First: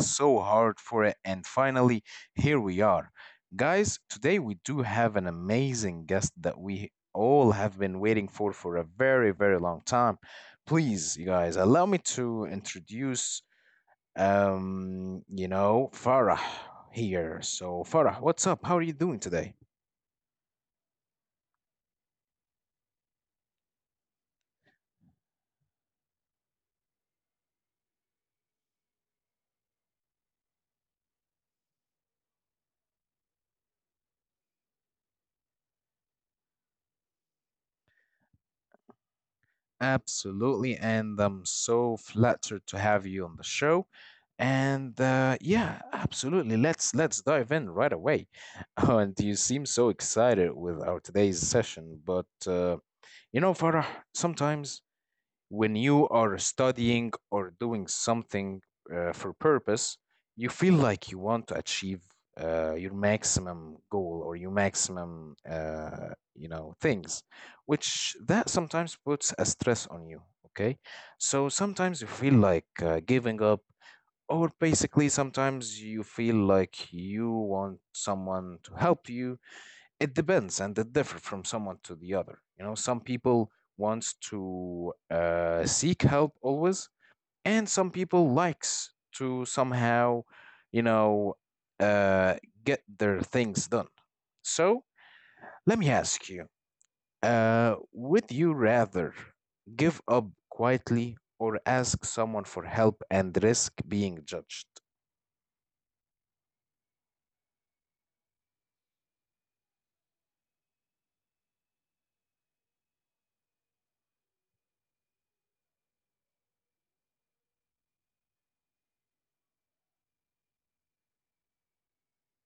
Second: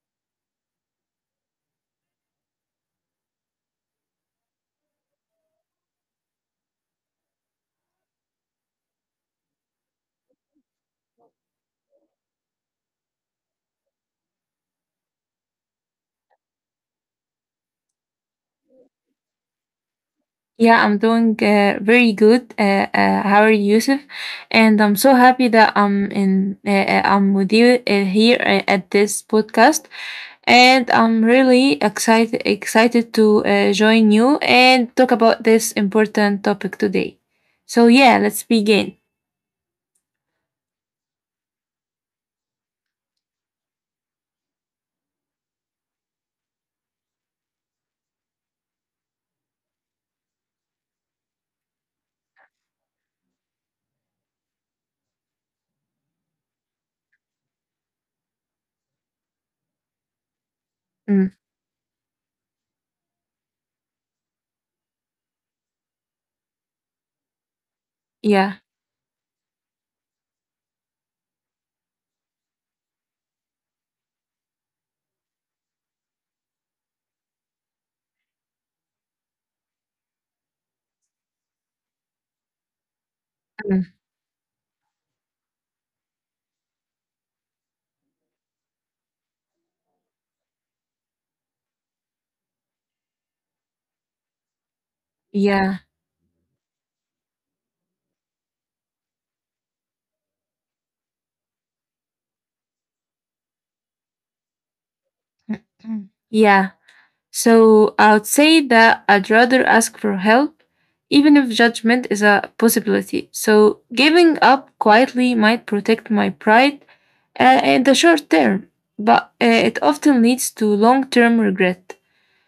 so hard for it. And finally, here we are. Guys, today we do have an amazing guest that we all have been waiting for a very, very long time. Please, you guys, allow me to introduce, Farah here. So, Farah, what's up? How are you doing today? Yeah, I'm doing very good. How are you, Yusuf? And I'm so happy that I'm in. I'm with you here at this podcast, and I'm really excited to join you and talk about this important topic today. So yeah, let's begin. Absolutely. And I'm so flattered to have you on the show. And yeah, absolutely. Let's dive in right away. And you seem so excited with our today's session, but Farah, sometimes when you are studying or doing something for purpose, you feel like you Mm, want to achieve your maximum goal or your maximum things, which that yeah, sometimes puts a stress on you. Okay, so sometimes you feel like giving up, or basically sometimes you feel like you want someone to help you. It depends and it differs from someone to the other. You know, some people mm, wants to seek help always, and some people likes to somehow, you know uh, get their things done. So let yeah, me ask you, would you rather give up quietly or ask someone for help and risk being judged? yeah. So I'd say that I'd rather ask for help, even if judgment is a possibility. So giving up quietly might protect my pride in the short term, but it often leads to long term regret.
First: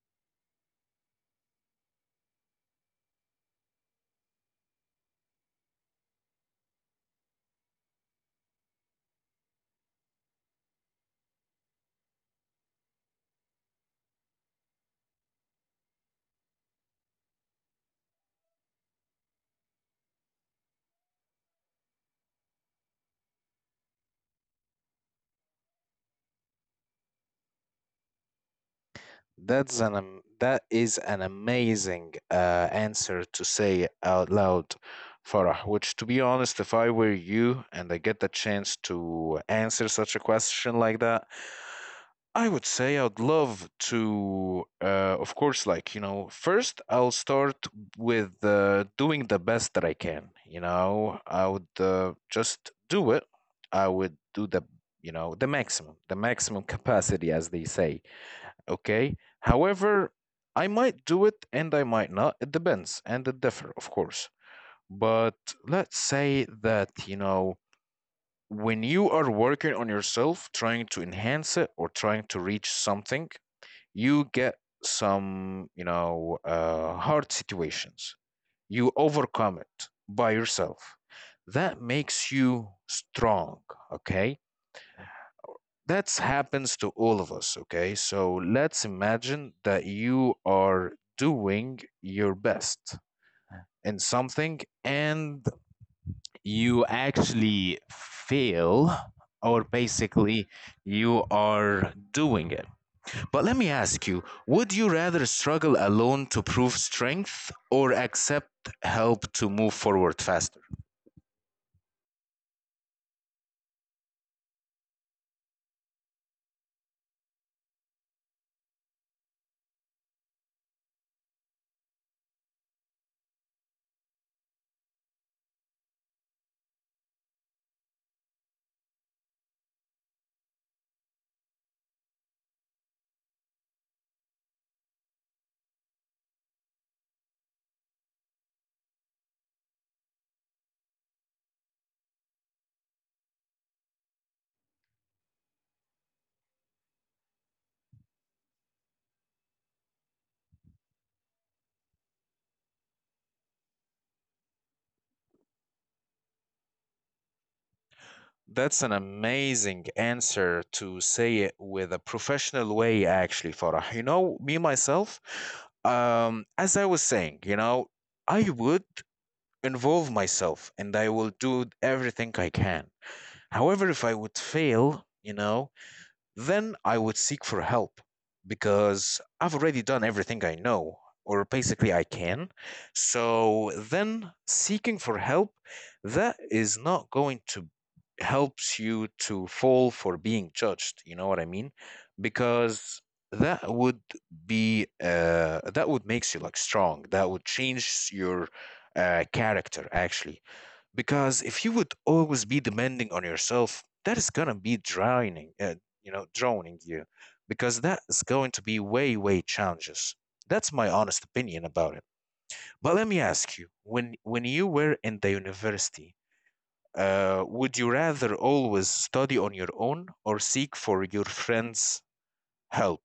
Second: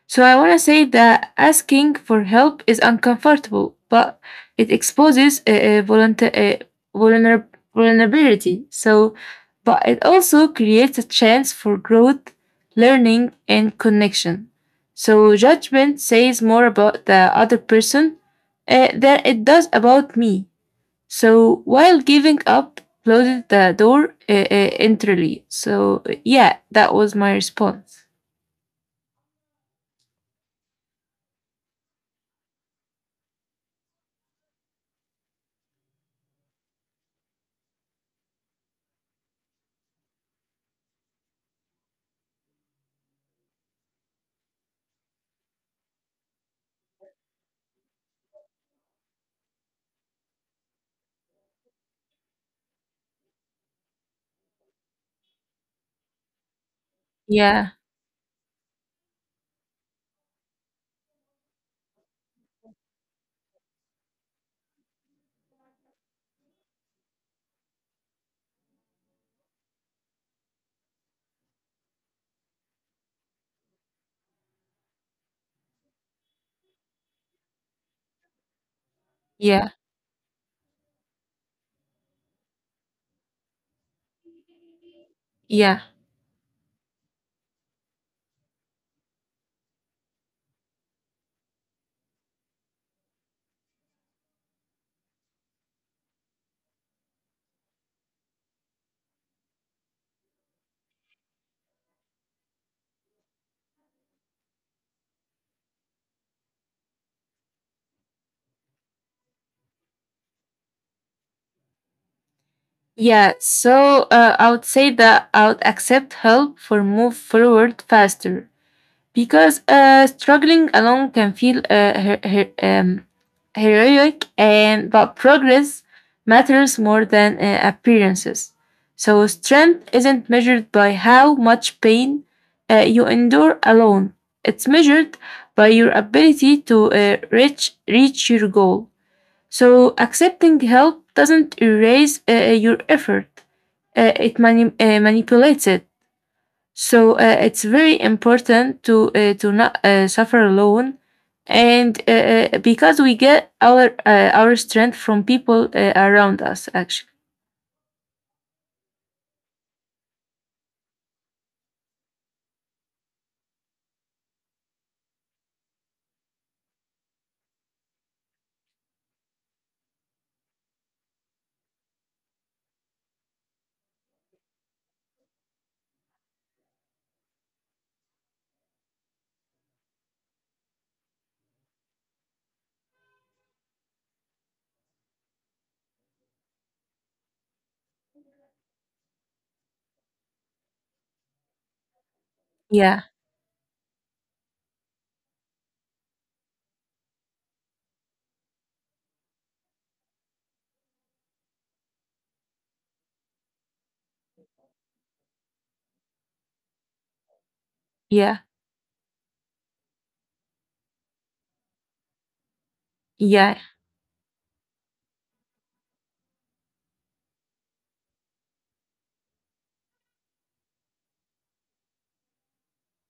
So I want to say that asking for help is uncomfortable, but it exposes a vulner- vulnerability. But it also creates a chance for growth, learning, and connection. So judgment says more about the other person than it does about me. So while giving up closes the door entirely. So yeah, that was my response. That is an amazing answer to say out loud, Farah. Which, to be honest, if I were you and I get the chance to answer such a question like that, I would say I'd love to. Of course, like you know, first I'll start with doing the best that I can. You know, I would just do it. I would do the you know the maximum capacity, as they Yeah, say. Okay. However, I might do it and I might not. It depends and it differ, of course. But let's say that, you know, when you are working on yourself, trying to enhance it or trying to reach something, you get some, hard situations. You overcome yeah, it by yourself. That makes you strong, okay? yeah. That happens to all of us, okay? So let's imagine that you are doing your best in something and you actually fail, or basically you are doing it. But let me ask you, would you rather struggle alone to prove strength or accept help to move forward faster? Yeah, so I would say that I would accept help for move forward faster because struggling alone can feel heroic, and but progress matters more than appearances. So strength isn't measured by how much pain you endure alone. It's measured by your ability to reach your goal. So accepting help doesn't erase your effort. It mani- manipulates it. So it's very important to not suffer alone, and because we get our strength from people around us. Actually, That's an amazing answer to say it with a professional way, actually, Farah. You know, me myself, as I was saying, you know, I would involve myself and I will do everything I can. However, if I would fail, you know, then I would seek for help because I've already done everything I know, or basically I can. So then seeking for help, that is not going to helps you to fall for being judged. You know what I mean? yeah, Because that would be that would makes you like strong. That would change your character actually, because if you would always be demanding on yourself, that is going to be drowning drowning you, because that is yeah, going to be way way challenges. That's my honest opinion about it. But let me yeah. ask you, when you were in the university, would you rather always study on your own or seek for your friends help?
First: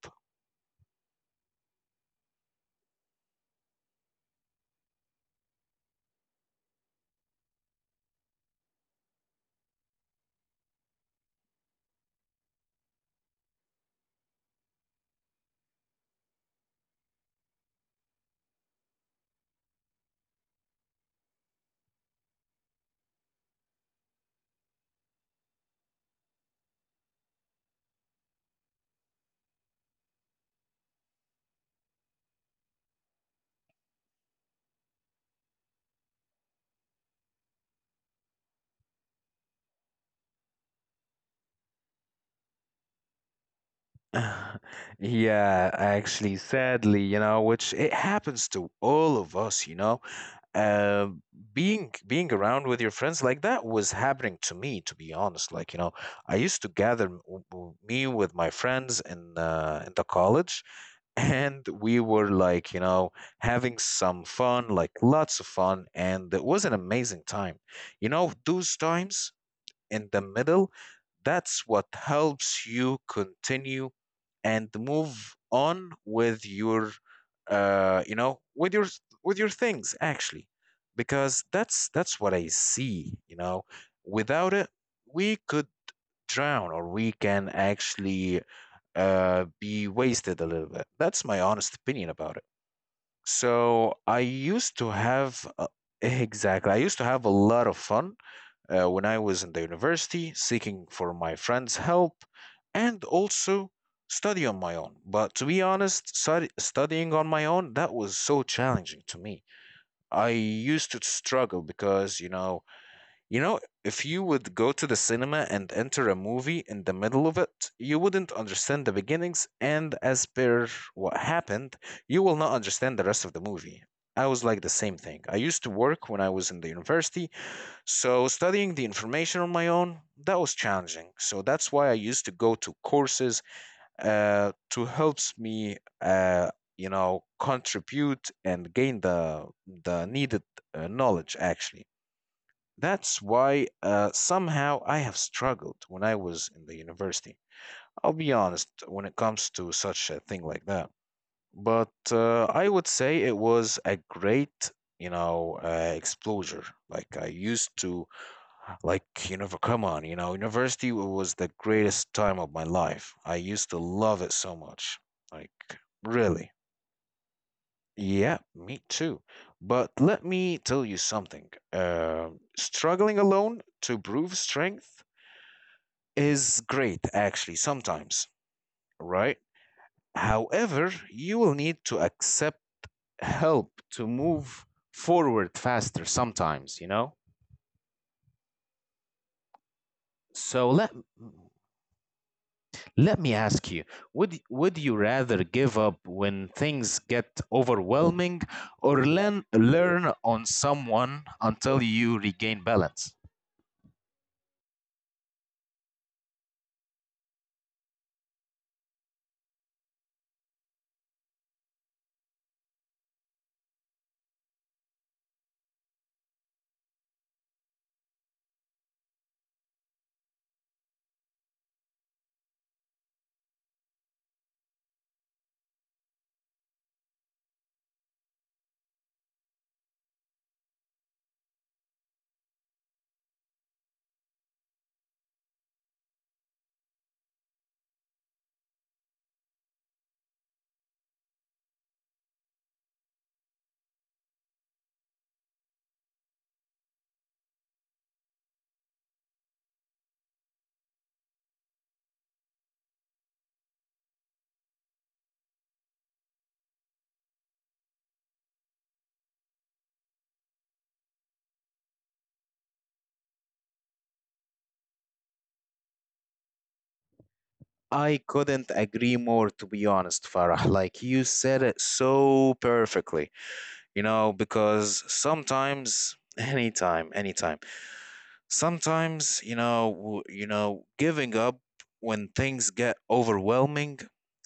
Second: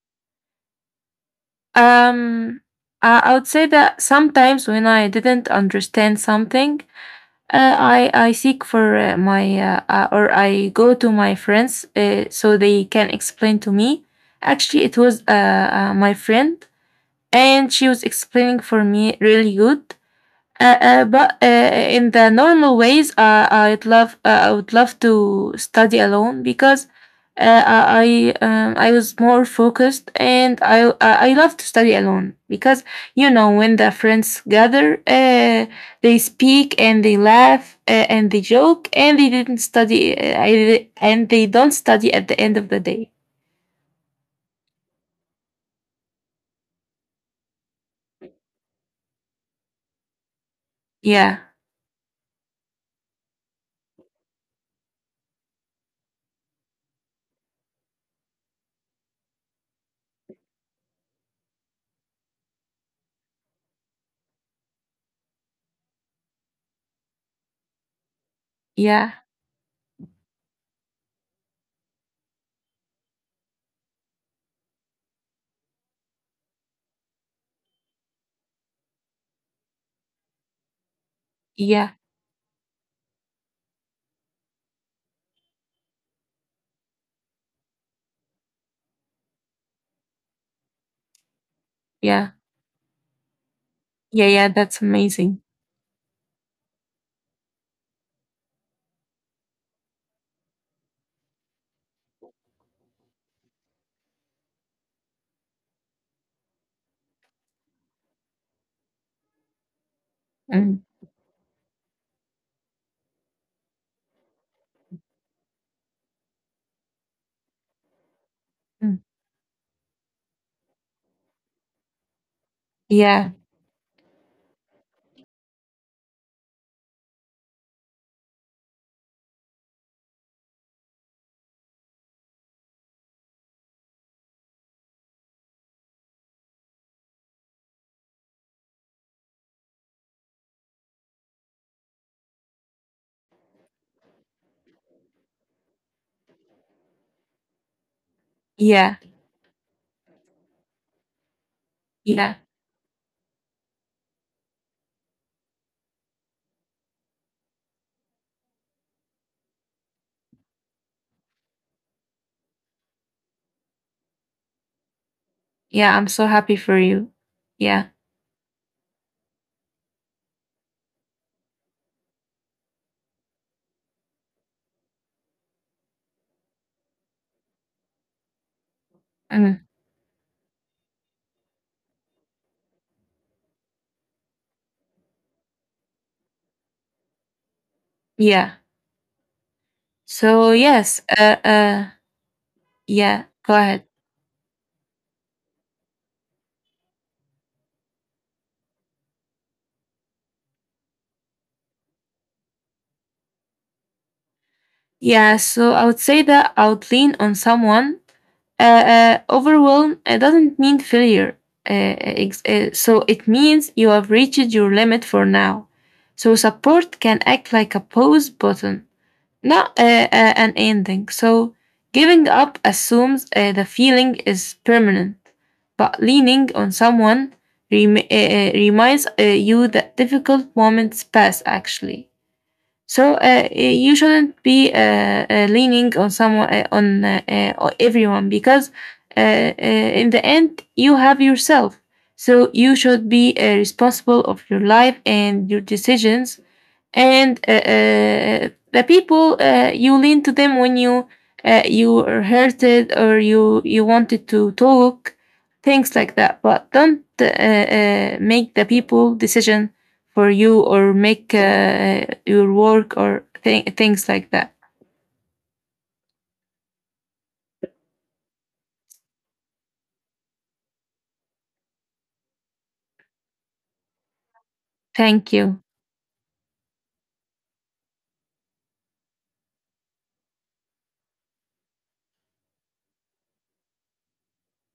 Um, I would say that sometimes when I didn't understand something, I seek for my or I go to my friends so they can explain to me. Actually, it was my friend, and she was explaining for me really good. But In the normal ways, I would love to study alone because I was more focused and I love to study alone because you know when the friends gather, they speak and they laugh and they joke and they didn't study and they don't study at the end of the day. Yeah, actually, sadly, you know, which it happens to all of us, you know. Uh, Yeah. being around with your friends, like that was happening to me, to be honest. Like, you know, I used to gather me with my friends in the college, and we were like, you know, having some fun, like lots of fun, and it was an amazing time. You know, those Yeah, times in the middle, that's what helps you continue and move on with your with your with your things actually, because that's yeah, that's what I see, you know. Without it, we could drown, or we can actually be wasted a little bit. That's my honest opinion yeah. about it. So I Yeah, yeah, used that's to amazing. have exactly, I used to have a lot of fun when I was in the university, seeking for my friends' help, and also study on my own. But to be honest, studying on my own, that was so challenging to me. I Mm, used to struggle because, you know, if you would go to the cinema and enter a movie in the middle of it, you wouldn't understand the mm. beginnings, and as per what happened, you will not understand the rest of Yeah, the movie. I was like the same thing. I used to work when I was in the university, so studying the information on my own, that was challenging. So that's why I used to go to courses to helps me, you know, contribute and gain the needed knowledge. Actually, that's why somehow I have struggled when I was in the university. I'll be honest yeah, when it comes to such a thing like that. But yeah, uh, I would say it was a great, exposure. Like I used to, like, you know, come on, you know, university was the greatest time of my life. I used to love it so much. Like, yeah. I'm so really? happy for you. Yeah, Yeah, me too. But let me tell you something. Struggling alone to prove strength is great, actually, sometimes, right? mm, However, you will need to accept help to move forward faster sometimes, you know? yeah. So So let, yes, let yeah. me Go ask ahead. you, would you rather give up when things get overwhelming or learn on someone until you regain balance? Yeah. So I would say that I would lean on someone. Overwhelm. It doesn't mean failure. So it means you have reached your limit for now. So support can act like a pause button not an ending. Giving up assumes the feeling is permanent, but leaning on someone reminds you that difficult moments pass actually. So you shouldn't be leaning on someone on everyone because in the end you have yourself. So you should be responsible of your life and your decisions and the people you lean to them when you you are hurted or you wanted to talk things like that but don't make the people decision for you or make your work or things like that I couldn't agree more, to be honest, Farah. Like you said it so perfectly, you know, because thank you sometimes, anytime, anytime, sometimes, you know, giving up when things get overwhelming,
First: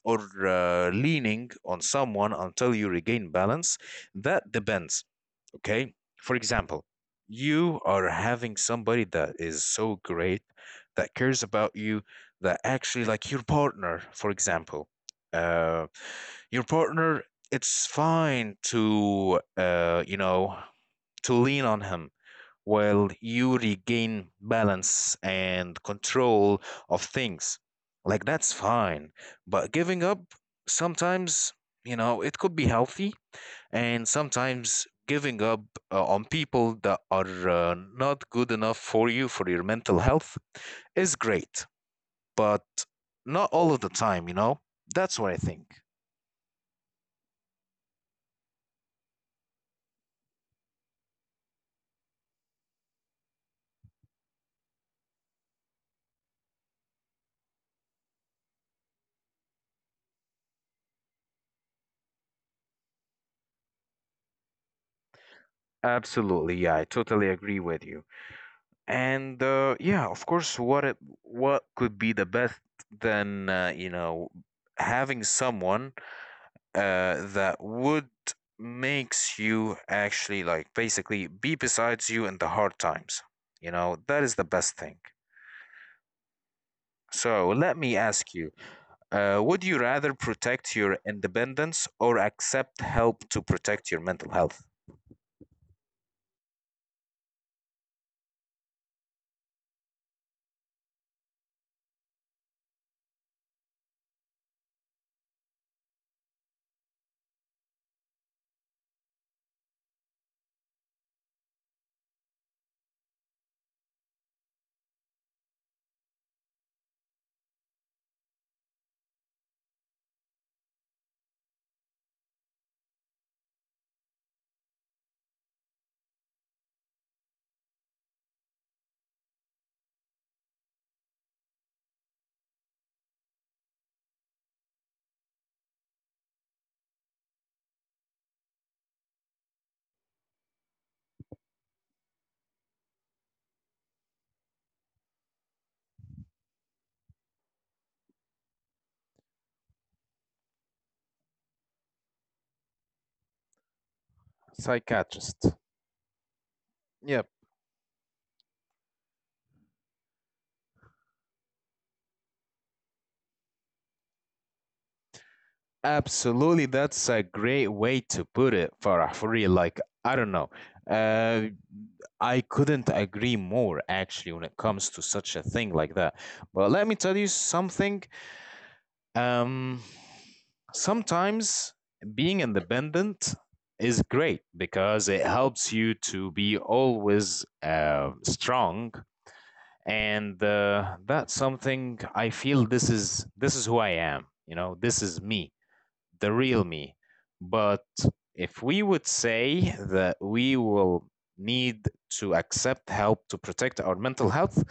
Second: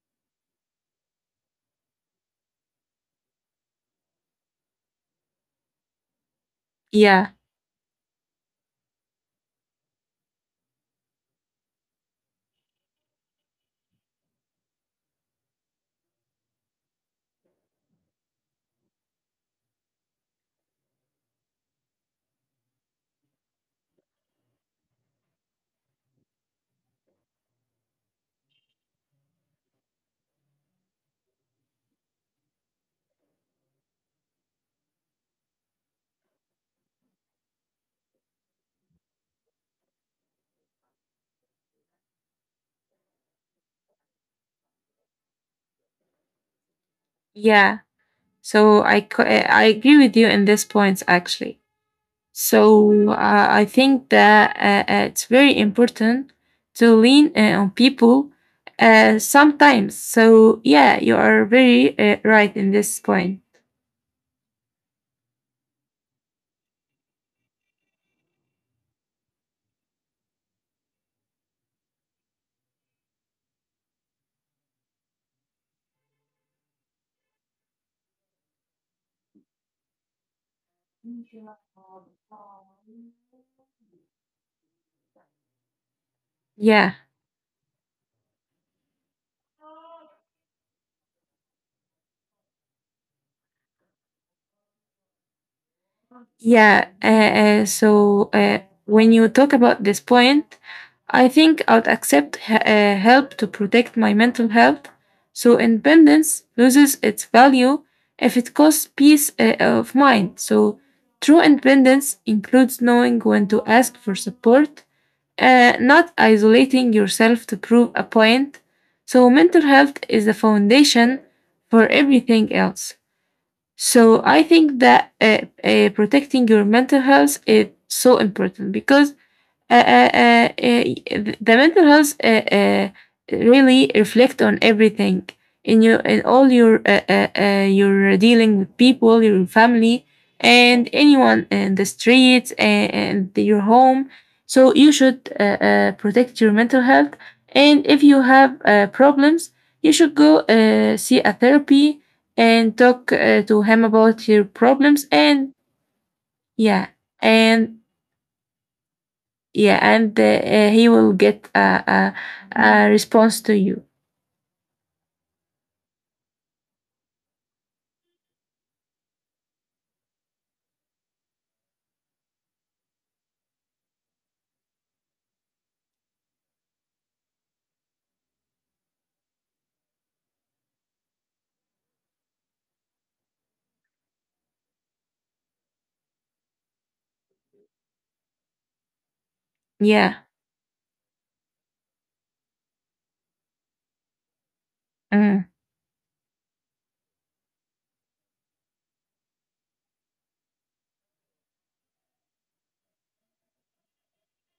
or leaning on someone until you regain balance, that depends. Okay? For example, yeah you are having somebody that is so great, that cares about you, that actually, like your partner, for example, uh, your partner, it's fine to, you know, to lean on him while you regain balance and control of things. Like, that's fine. But giving up, sometimes, you know, it could be healthy, and sometimes giving up on people that are not good enough for you, for your mental health, is great, but not all of the time, you know. That's what I think. yeah so I agree with you in this points actually. So I think that it's very important to lean on people sometimes. So yeah, you are very right in this point. Absolutely, yeah, I totally agree with you. And yeah, of course, what could be the best than you know, having someone that would makes you actually like basically be besides you in the hard times. You know, that is the best thing. Yeah. So let me ask you, would you rather protect your independence or accept help to protect your mental health? Yeah, uh, uh, so uh, when you talk about this point, I think I'd accept help to protect my mental health. So independence loses its value if it costs peace of mind. So true independence includes knowing when to ask for support, not isolating yourself to prove a point. So mental health is the foundation for everything else. So I think that protecting your mental health is so important because the mental health really reflect on everything in all your dealing with people, your family, and anyone in the streets and your home. So you should protect your mental health. And if you have problems, you should go see a therapy and talk to him about your problems. Psychiatrist. And yeah, Yep. and yeah and he will get a, a response to you Absolutely. That's a great way to put it, Farah, for real. Like, I don't know. Uh, I couldn't agree more, actually, when it comes to such a thing like that. But let me tell you something. Um, sometimes being independent is great, because it helps you to be always strong, yeah and that's something I feel. This is this is who I am, you know, this is me, mm, the real me. But if we would say that we will need to accept help to protect our mental health,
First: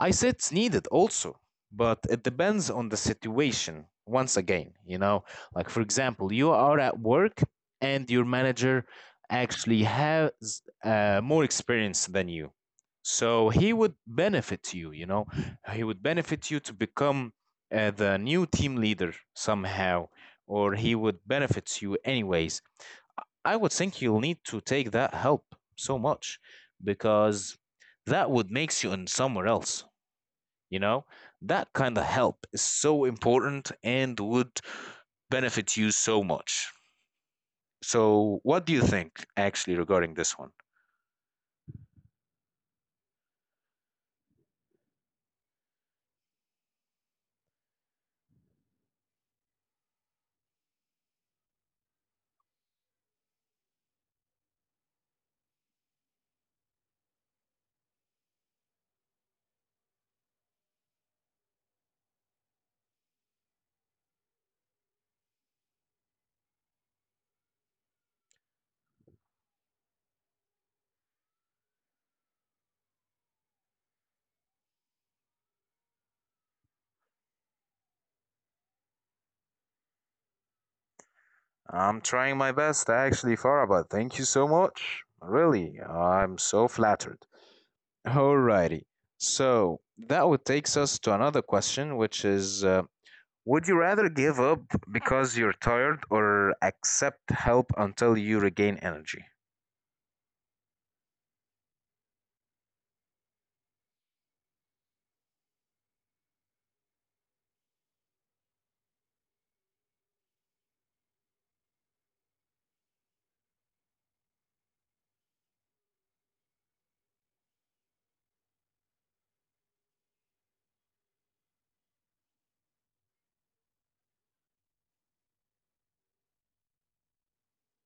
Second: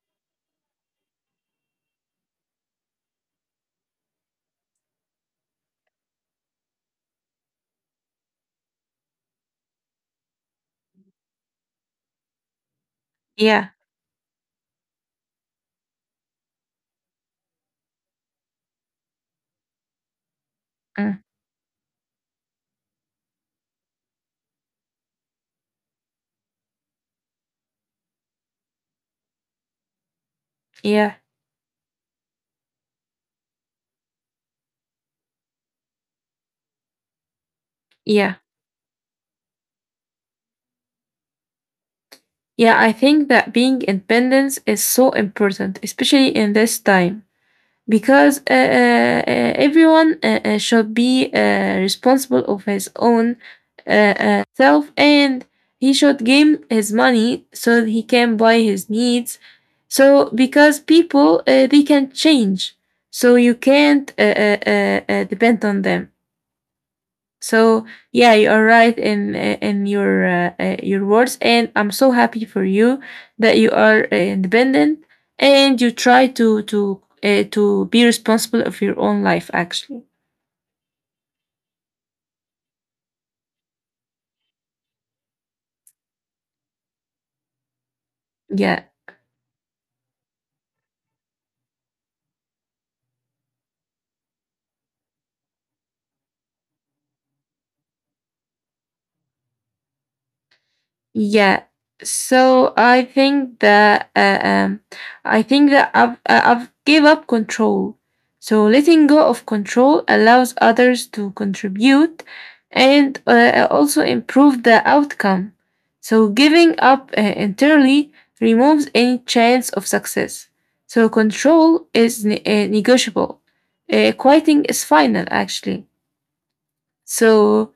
I say it's needed also, but it depends on the situation. Once again, you know, like for example, you are at work and your manager actually has more experience than you. So yeah he would benefit you, you know, he would benefit you to become the new team leader somehow, or he would mm, benefits you anyways. I would think you'll need to take that help so much, because that would makes you in somewhere else, you know. yeah That kind of help is so important and would benefit you so much. So, yeah what do you think actually regarding this one? yeah I think that being independent is so important especially in this time because everyone should be responsible of his own self and he should gain his money so that he can buy his needs so because people they can change so you can't depend on them so yeah, you are right in your words, and I'm so happy for you that you are independent and you try to to be responsible of your own life. Actually, I'm trying my best, actually, Farah, thank you so much. Really, I'm so flattered. Alrighty. yeah. So that would takes us to another question, which is would you rather give up because you're tired or accept help until you regain energy? Yeah. So I think that I've gave up control. So letting go of control allows others to contribute and also improve the outcome. So giving up entirely removes any chance of success. So control is negotiable. Quieting is final, actually. So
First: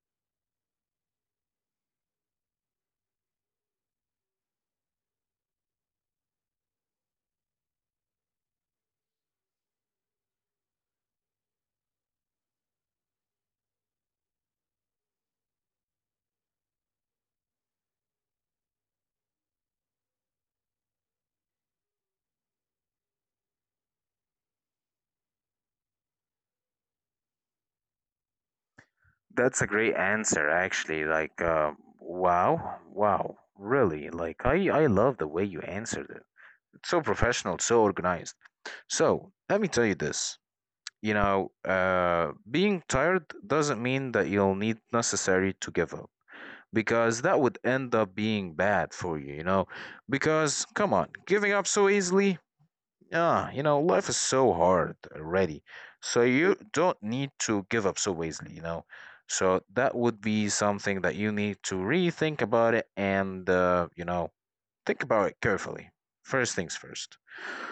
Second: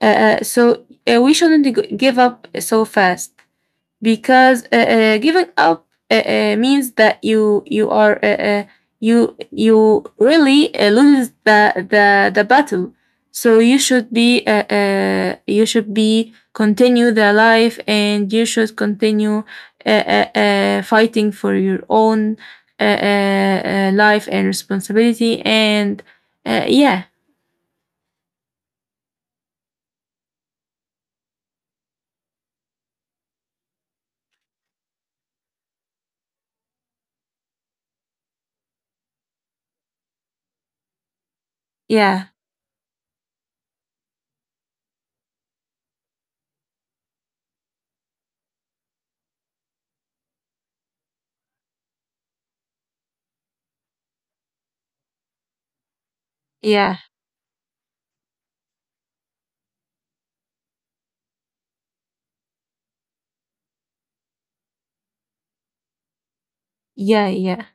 we shouldn't give up so fast because giving up means that you are you you really lose the the battle so you should be continue the life and you should continue fighting for your own life and responsibility and yeah That's a great answer, actually. Like, wow, wow, really. Like, I love the way you answered it. It's so professional, so organized. So, let me tell you this. You know, yeah being tired doesn't mean that you'll need necessary to give up, because that would end up being bad for you, you know. Because come on, giving up so easily, ah, you know, life is so hard already. So you yeah don't need to give up so easily, you know. So that would be something that you need to rethink about it, and you know, think about it carefully. First things first. yeah yeah.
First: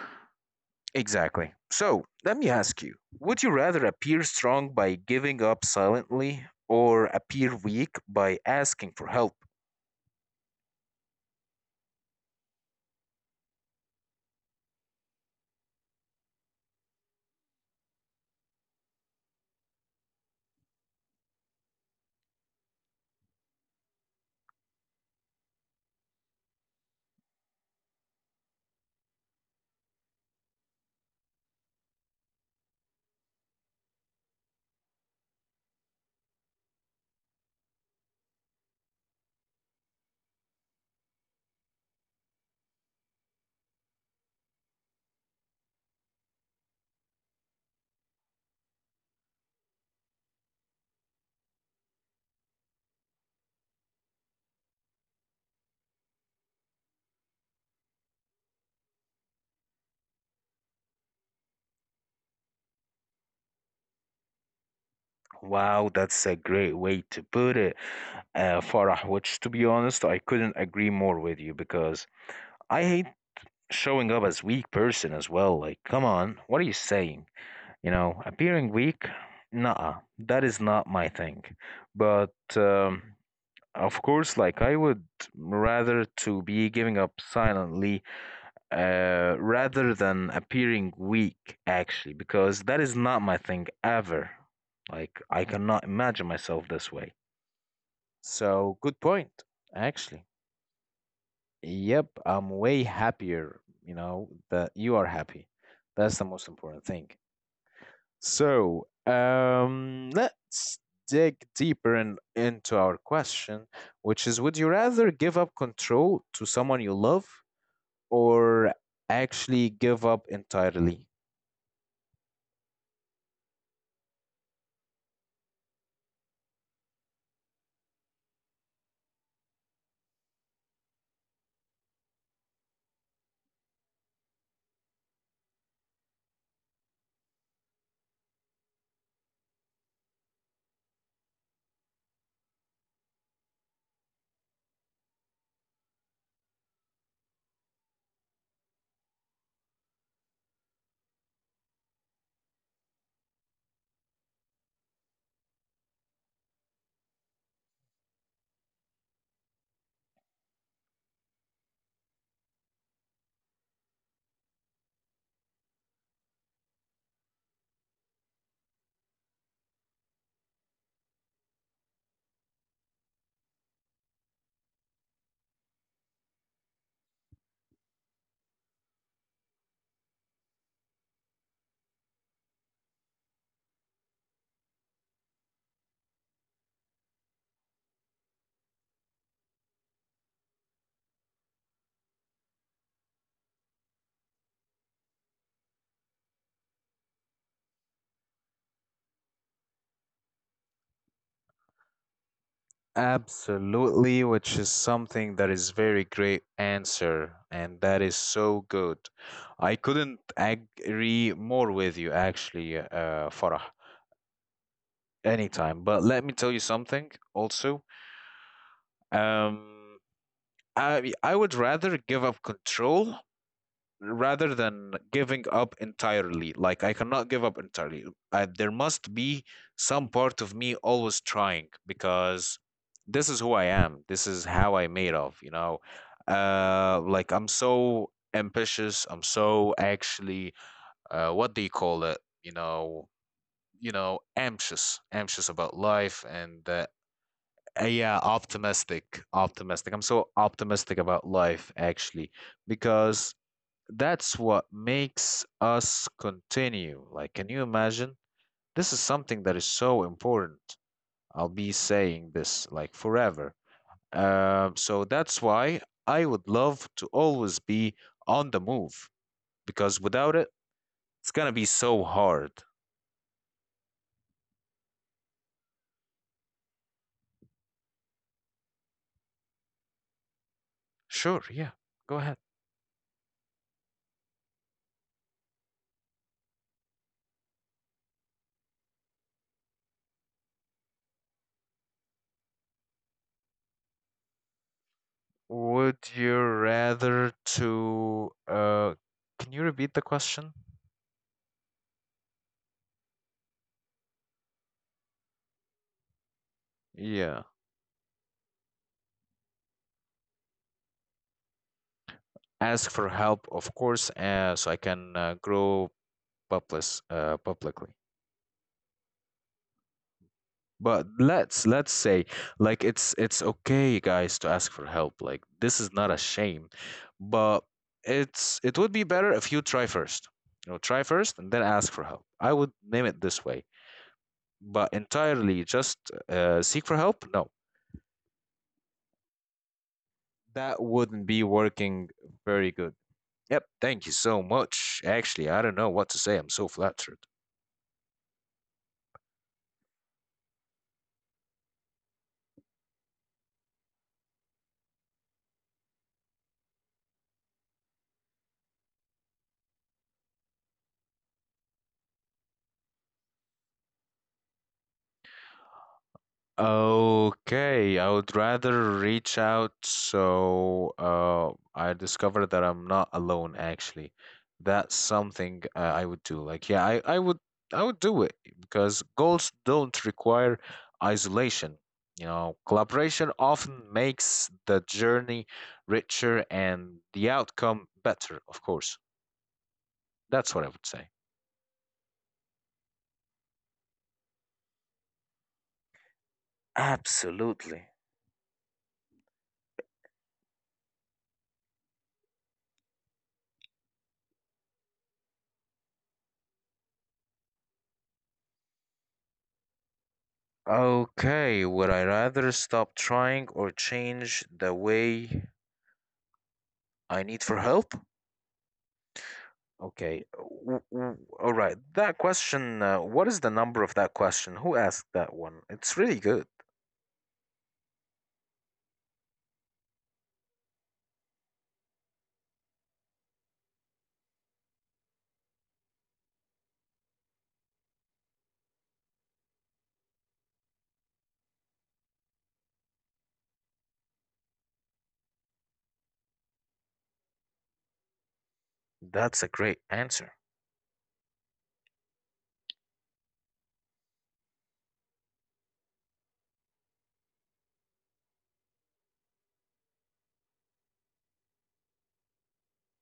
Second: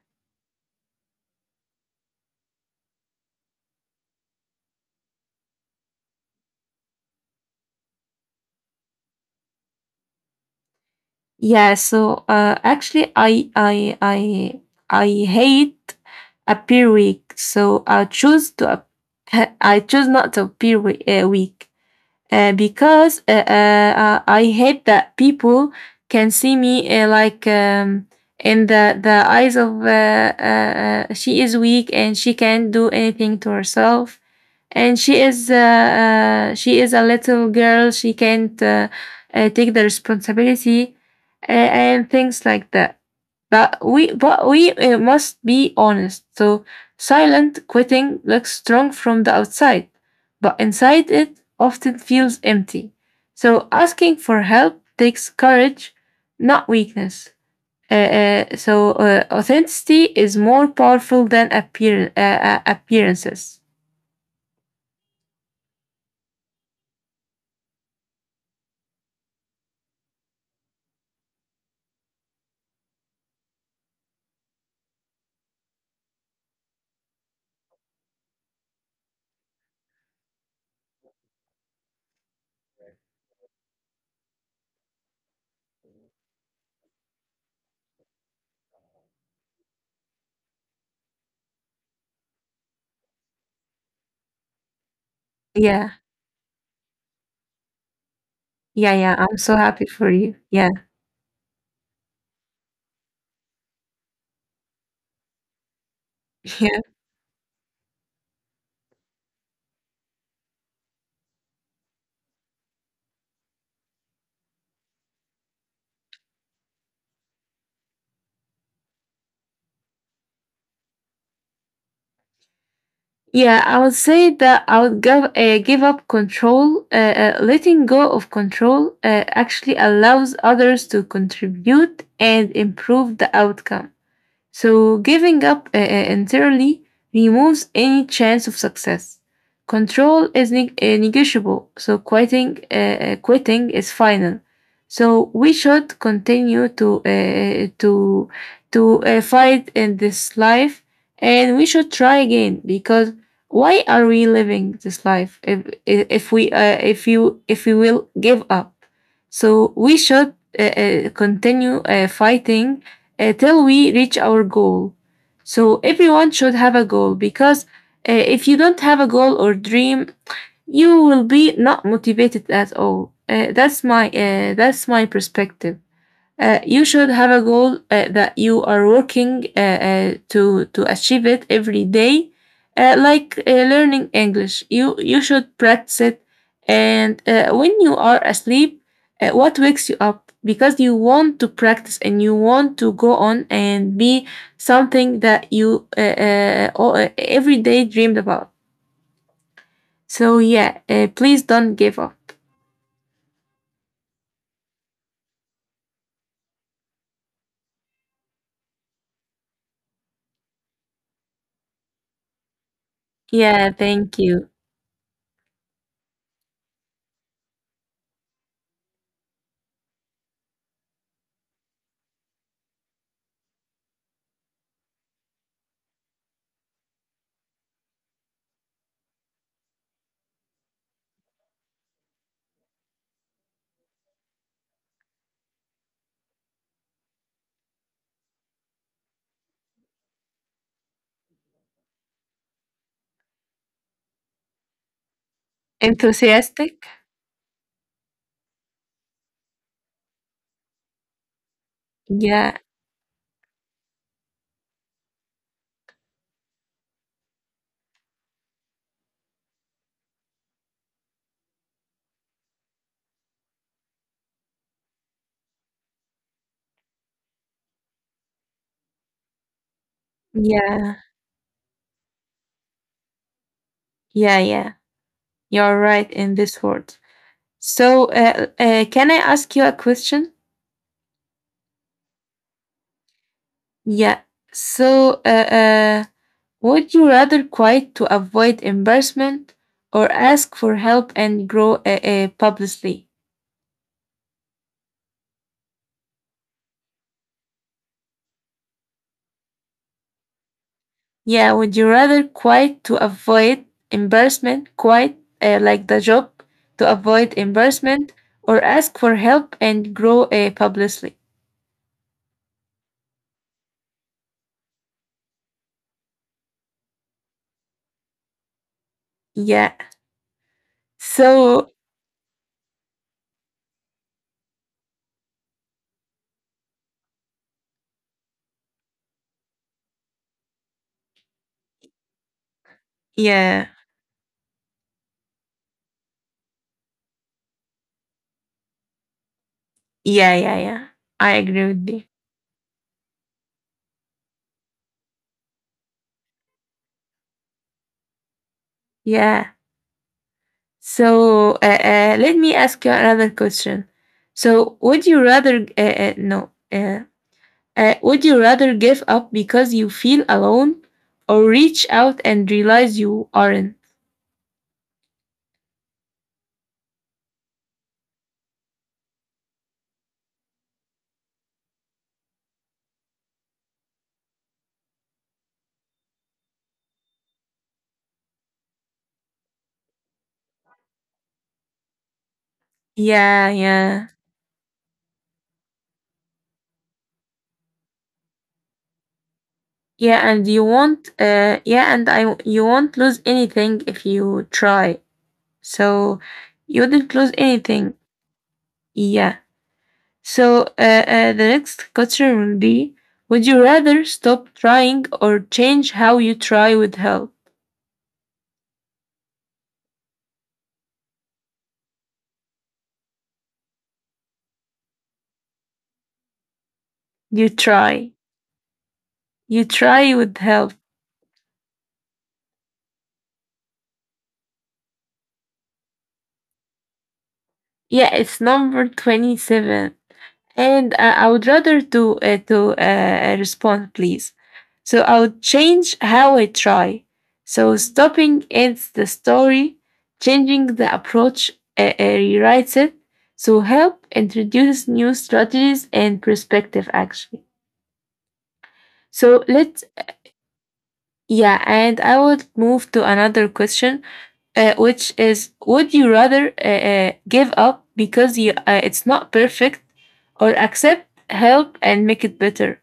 Exactly. So let me ask you, would you rather appear strong by giving up silently or appear weak by asking for help? Yeah, so actually, I hate appear weak, so I choose to I choose not to appear weak because I hate that people can see me in the eyes of she is weak and she can't do anything to herself and she is a little girl she can't take the responsibility and things like that but we must be honest so silent quitting looks strong from the outside but inside it often feels empty so asking for help takes courage not weakness authenticity is more powerful than appearances. Wow, that's a great way to put it, Farah, which to be honest, I couldn't agree more with you because I hate showing up as weak person as well. Like, come on, what are you saying? You know, appearing weak? Nah, that is not my thing. But um, of course, like I would rather to be giving up silently rather than appearing weak, actually, because that is not my thing ever. Like, I cannot Yeah, imagine myself this way. So, yeah, good yeah. I'm point, so happy for actually. you. Yeah, Yep, I'm way happier, you know, that you are happy. That's the most yeah. important thing. So, let's dig deeper into our question, which is, would you rather give up control to someone you love or actually give up entirely? Yeah, I would say that I would give, give up control. Letting go of control actually allows others to contribute and improve the outcome. So giving up entirely removes any chance of success. Control is negotiable, so quitting quitting is final. So we should continue to to fight in this life, and we should try again because why are we living this life if we if you if we will give up? So we should continue fighting till we reach our goal. So everyone should have a goal because if you don't have a goal or dream, you will be not motivated at all. That's my that's my perspective. You should have a goal that you are working to achieve it every day, like learning English. You should practice it, and when you are asleep, what wakes you up because you want to practice and you want to go on and be something that you every day dreamed about. So yeah, please don't give up. Absolutely, which is something that is very great answer, and that is so good. I couldn't agree more with you, actually, Farah. Yeah, thank you. Anytime. But let me tell you something also. Um, I would rather give up control rather than giving up entirely. Like I cannot give up entirely. I, there must be some part of me always trying because this is who I am. This is how I made of, you know. Like I'm so ambitious. I'm so actually what do you call it? You know, you know, anxious, anxious about life and Enthusiastic. Yeah, optimistic, optimistic. I'm so optimistic about life, actually, Yeah, because that's what makes us continue. Like, can you imagine? This is something that is so important. I'll be saying this like forever. So that's why I would love to always be on the move, because without it, yeah, it's gonna be so hard. yeah, yeah. You're right in this word. So, can I ask you a question? Sure, yeah, go ahead. Yeah. So, would you rather quiet to avoid embarrassment or ask for help and grow publicly? Would you rather to can you repeat the question? Yeah, would you rather quiet to avoid embarrassment, quiet like the job to Yeah. avoid embarrassment, or ask for help and grow publicly? Ask for help, of course, so I can grow public publicly. Yeah. But let's So, let's say like it's okay guys to ask for help. Like this is not a shame. But it's it would be better if you try first. You know, try first and then ask for help. I would name it this way. yeah, But entirely just seek for help? No. yeah, yeah, That yeah. wouldn't be I agree with working you. very good. Yep, thank you so much. Actually, I don't know what to say. I'm so flattered. Yeah. So let me ask you another question. So would you rather no would you rather give up because you feel alone or reach out and realize you aren't? Okay, I would rather reach out so I discover that I'm not alone actually. That's something I would do. Like, yeah, I would do it because goals don't require isolation. You know, collaboration Yeah, often yeah. makes the journey richer and the outcome better, of course. Yeah, That's what and I you would say. won't, you won't lose anything if you try. So you wouldn't lose Absolutely. anything. Yeah. So the next question will be: Would you rather stop trying or change how you try with help? Okay, would I rather stop trying or change the way I need for You help? try. You Okay. try with help. All right. That question, what is the number of that question? Who asked that one? It's really good. Yeah, it's number 27. And I would rather to respond, please. So I would change how I try. So stopping ends the story, changing the approach rewrites it. So help introduce new strategies and perspective. Actually, That's a so great let's answer. Yeah, and I would move to another question, which is: Would you rather give up because you it's not perfect, or accept help and make it better?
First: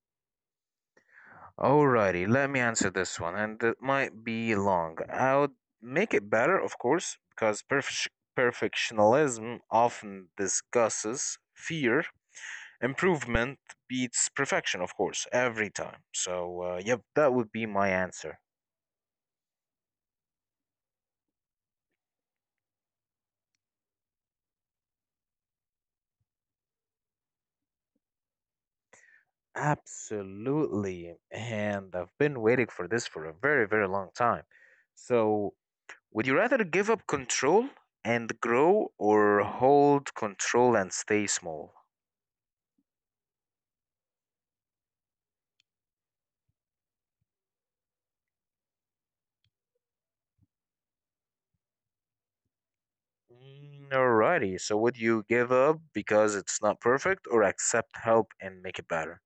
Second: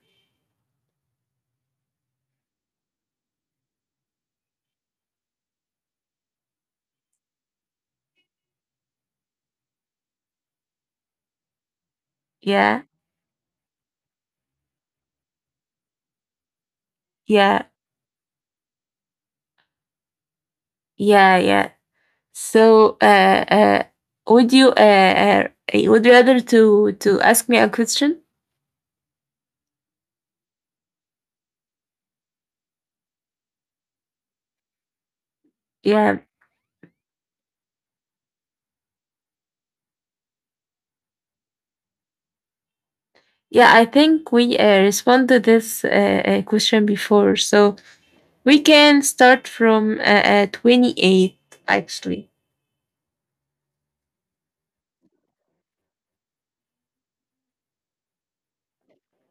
Alrighty, let me answer this one, and it might be long. I'll make it better, of course, because perfectionism often discusses fear. Yeah, Improvement beats perfection, of course, every time. So, yep, that would yeah, be my answer. yeah, yeah. So, would you, would you rather to ask me a question? Absolutely. And I've been waiting for this for a very, very long time. So, Yeah, would you rather give up control and grow or hold control and stay small? yeah. I think we respond to this question before, so we can start from 28 actually. Mm, alrighty. So, would you give up because it's not perfect or accept help and make it better?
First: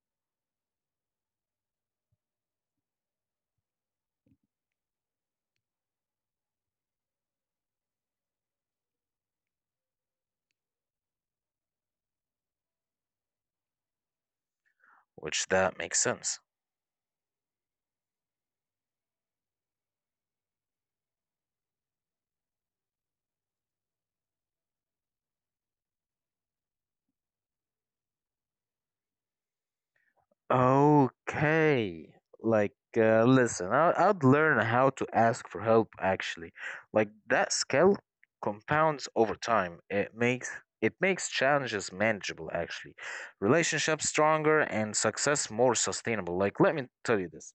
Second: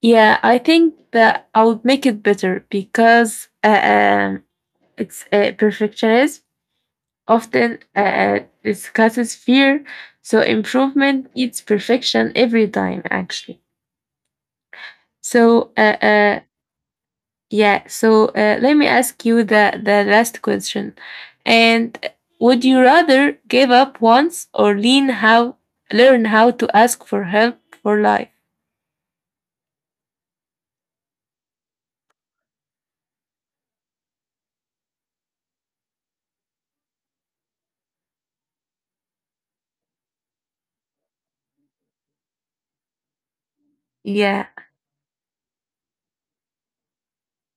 Yeah, I think that I would make it better because it's perfectionism often discusses fear. So improvement eats perfection every time, actually. Which So that makes sense. Yeah. So let me ask you the last question. And would you rather give up once or lean how learn how to ask for help for life? Okay. Like, listen, I'd learn how to ask for help actually. Like that skill compounds over time. It makes challenges manageable actually. Relationships Yeah, stronger and success more sustainable. Like, let me tell you this.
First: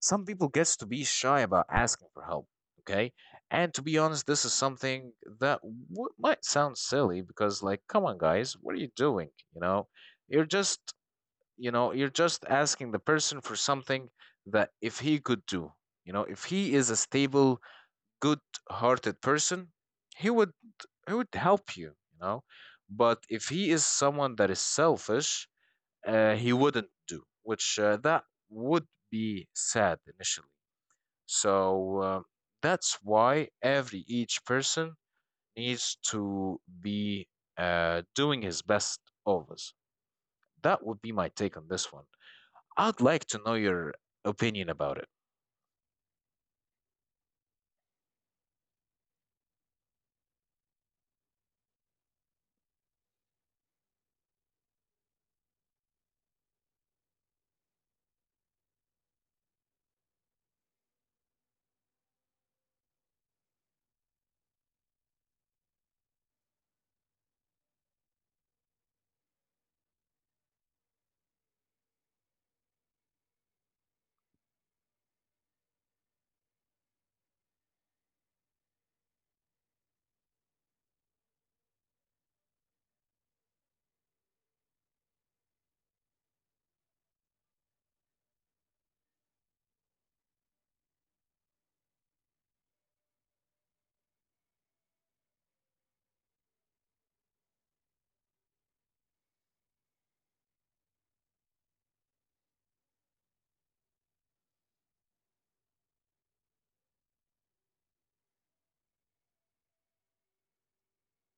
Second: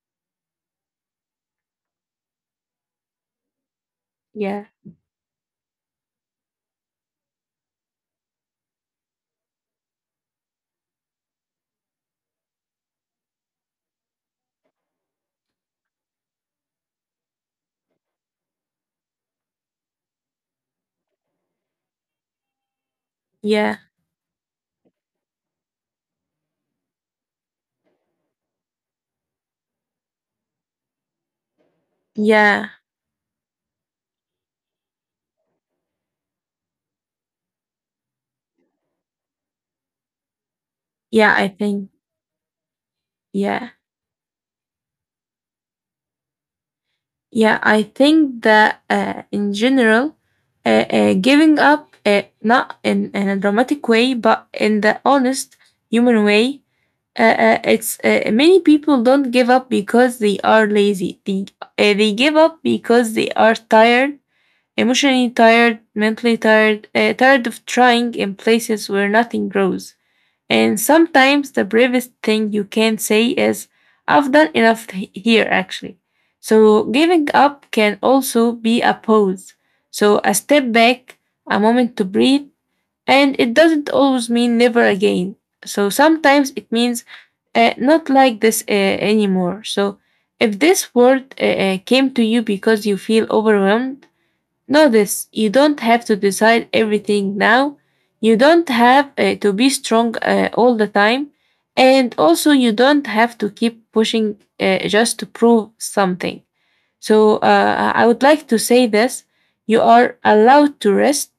Some people gets to be shy about asking for help, okay? And to be honest, this is yeah, something that w might sound silly because like, come on guys, what are you doing? You know? You're just, you know, you're just asking the person for something that if he could do, you know, if he is a stable, good hearted person, he would, he would help you, you know, but if he yeah, is someone that is selfish, he wouldn't do, which that would be sad initially, so yeah, that's why every each person needs to be doing his best always. That would be my yeah. I take on this think one. I'd like to know yeah. your opinion about it. Yeah, I think that in general, giving up, not in a dramatic way, but in the honest human way, it's many people don't give up because they are lazy. They give up because they are tired, emotionally tired, mentally tired, tired of trying in places where nothing grows. And sometimes the bravest thing you can say is, I've done here, actually. So giving up can also be a pause. So a step back, a moment to breathe, and it doesn't always mean never again. So sometimes it means not like this anymore. So if this word came to you because you feel overwhelmed, notice you don't have to decide everything now. You don't have to be strong all the time. And also, you don't have to keep pushing just to prove something. So, I would like to say this: you are allowed to rest,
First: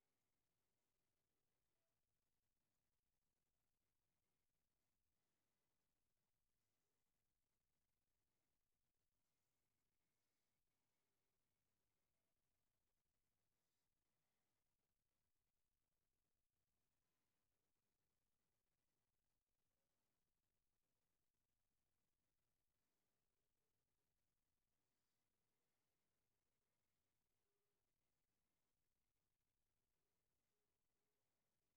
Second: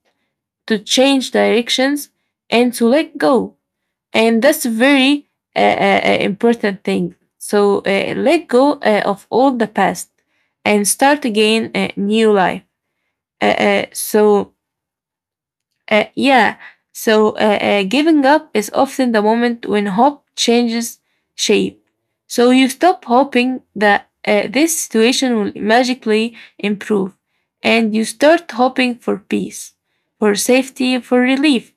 to change directions, and to let go. And that's a very important thing. So, let go of all the past and start again a new life. Uh, uh, so uh, yeah, giving up is often the moment when hope changes shape. So you stop hoping that this situation will magically improve, and you start hoping for peace, for safety, for relief.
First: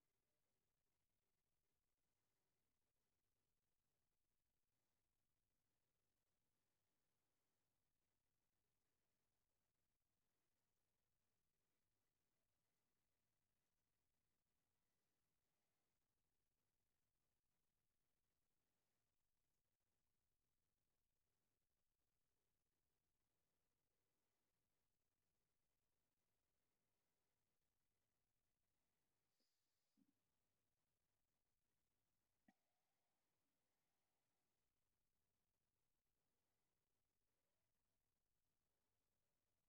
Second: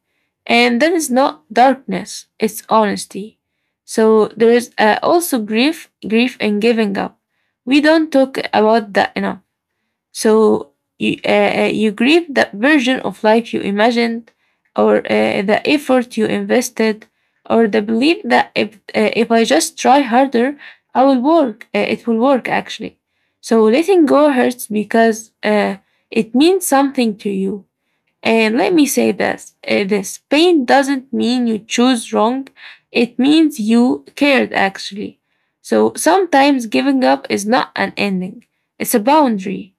And that is not darkness, it's honesty. So there is also grief, grief and giving up. We don't talk about that enough. So you grieve that version of life you imagined, or the effort you invested, or the belief that if I just try harder, I will work. It will work, actually. So letting go hurts because it means something to you. And let me say this: this pain doesn't mean you choose wrong, it means you cared, actually. So sometimes giving up is not an ending, it's a boundary.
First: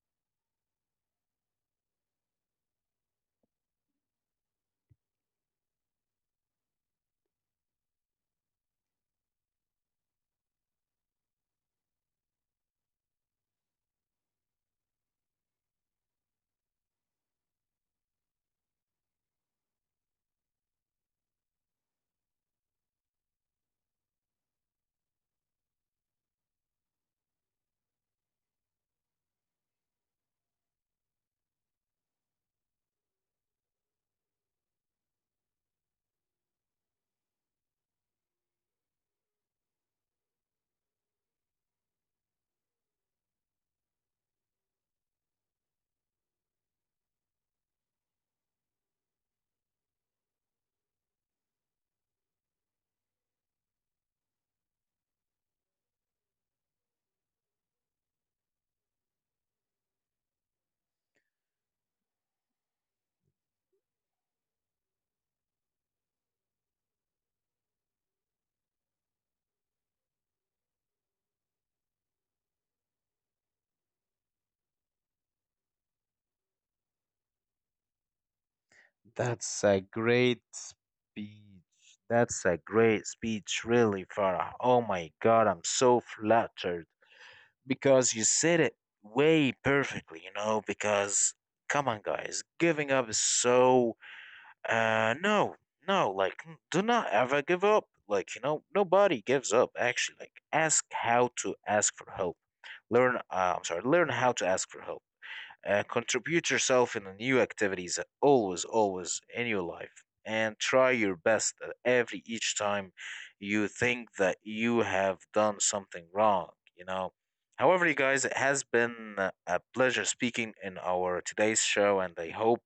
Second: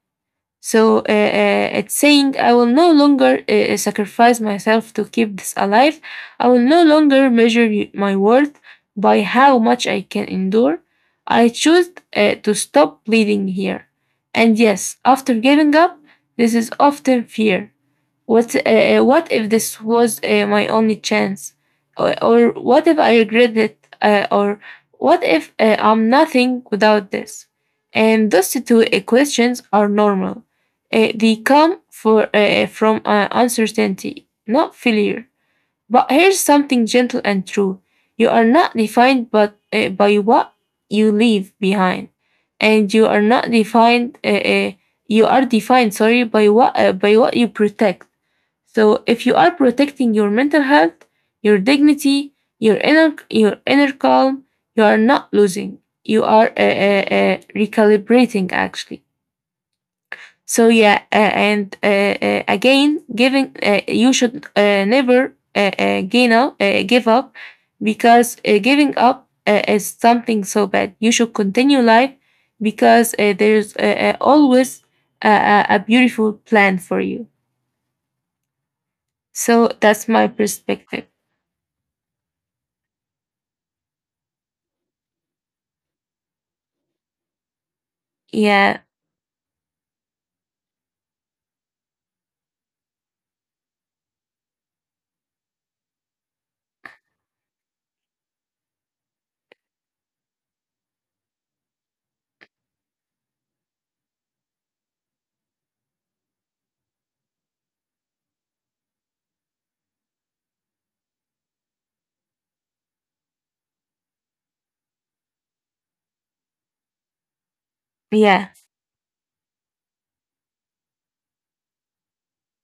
It's saying, I will no longer sacrifice myself to keep this alive. I will no longer my worth by how much I can endure. I choose to stop bleeding here. And yes, after giving up, this is often fear. What if this was my only chance? Or what if I regret it? Or what if I'm nothing without this? And those two questions are normal. They come from uncertainty, not failure. But here's something gentle and true. You are not defined by what you leave behind. And you are not defined, you are defined, sorry, by what you protect. So if you are protecting your mental health, your dignity, your your inner calm, you are not losing. You are recalibrating, actually. So yeah, and again, giving you should never give up, because giving up is something so bad. You should continue life because there's always a, a beautiful plan for you. That's So a that's my great perspective. speech. That's a great speech, really, Farah. Oh my God, I'm so flattered because you said it Yeah, way perfectly, you know. Because, come on, guys, giving up is so. No, no, like, do not ever give up. Like, you know, nobody gives up, actually. Like, ask how to ask for help. Learn, I'm sorry, learn how to ask for help. Contribute yourself in the new activities always, always in your life, and try your best at every each time you think that you have done something wrong. You know. However, you guys, it yeah. has been a pleasure speaking in our today's show, and I hope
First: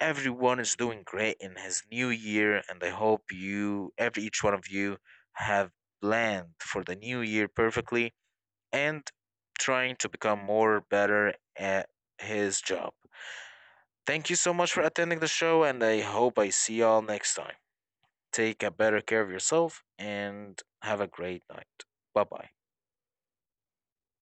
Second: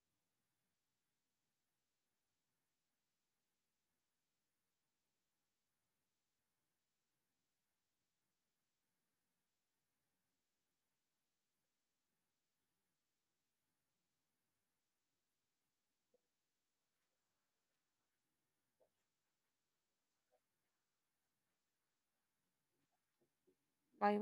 everyone is doing great in his new year. And I hope you, every each one of you, have planned for the new year perfectly and trying to become more better at his job. Thank you so much for attending the show, and I hope I see y'all next time. Take a better care of yourself and have a great night. Bye bye. Bye.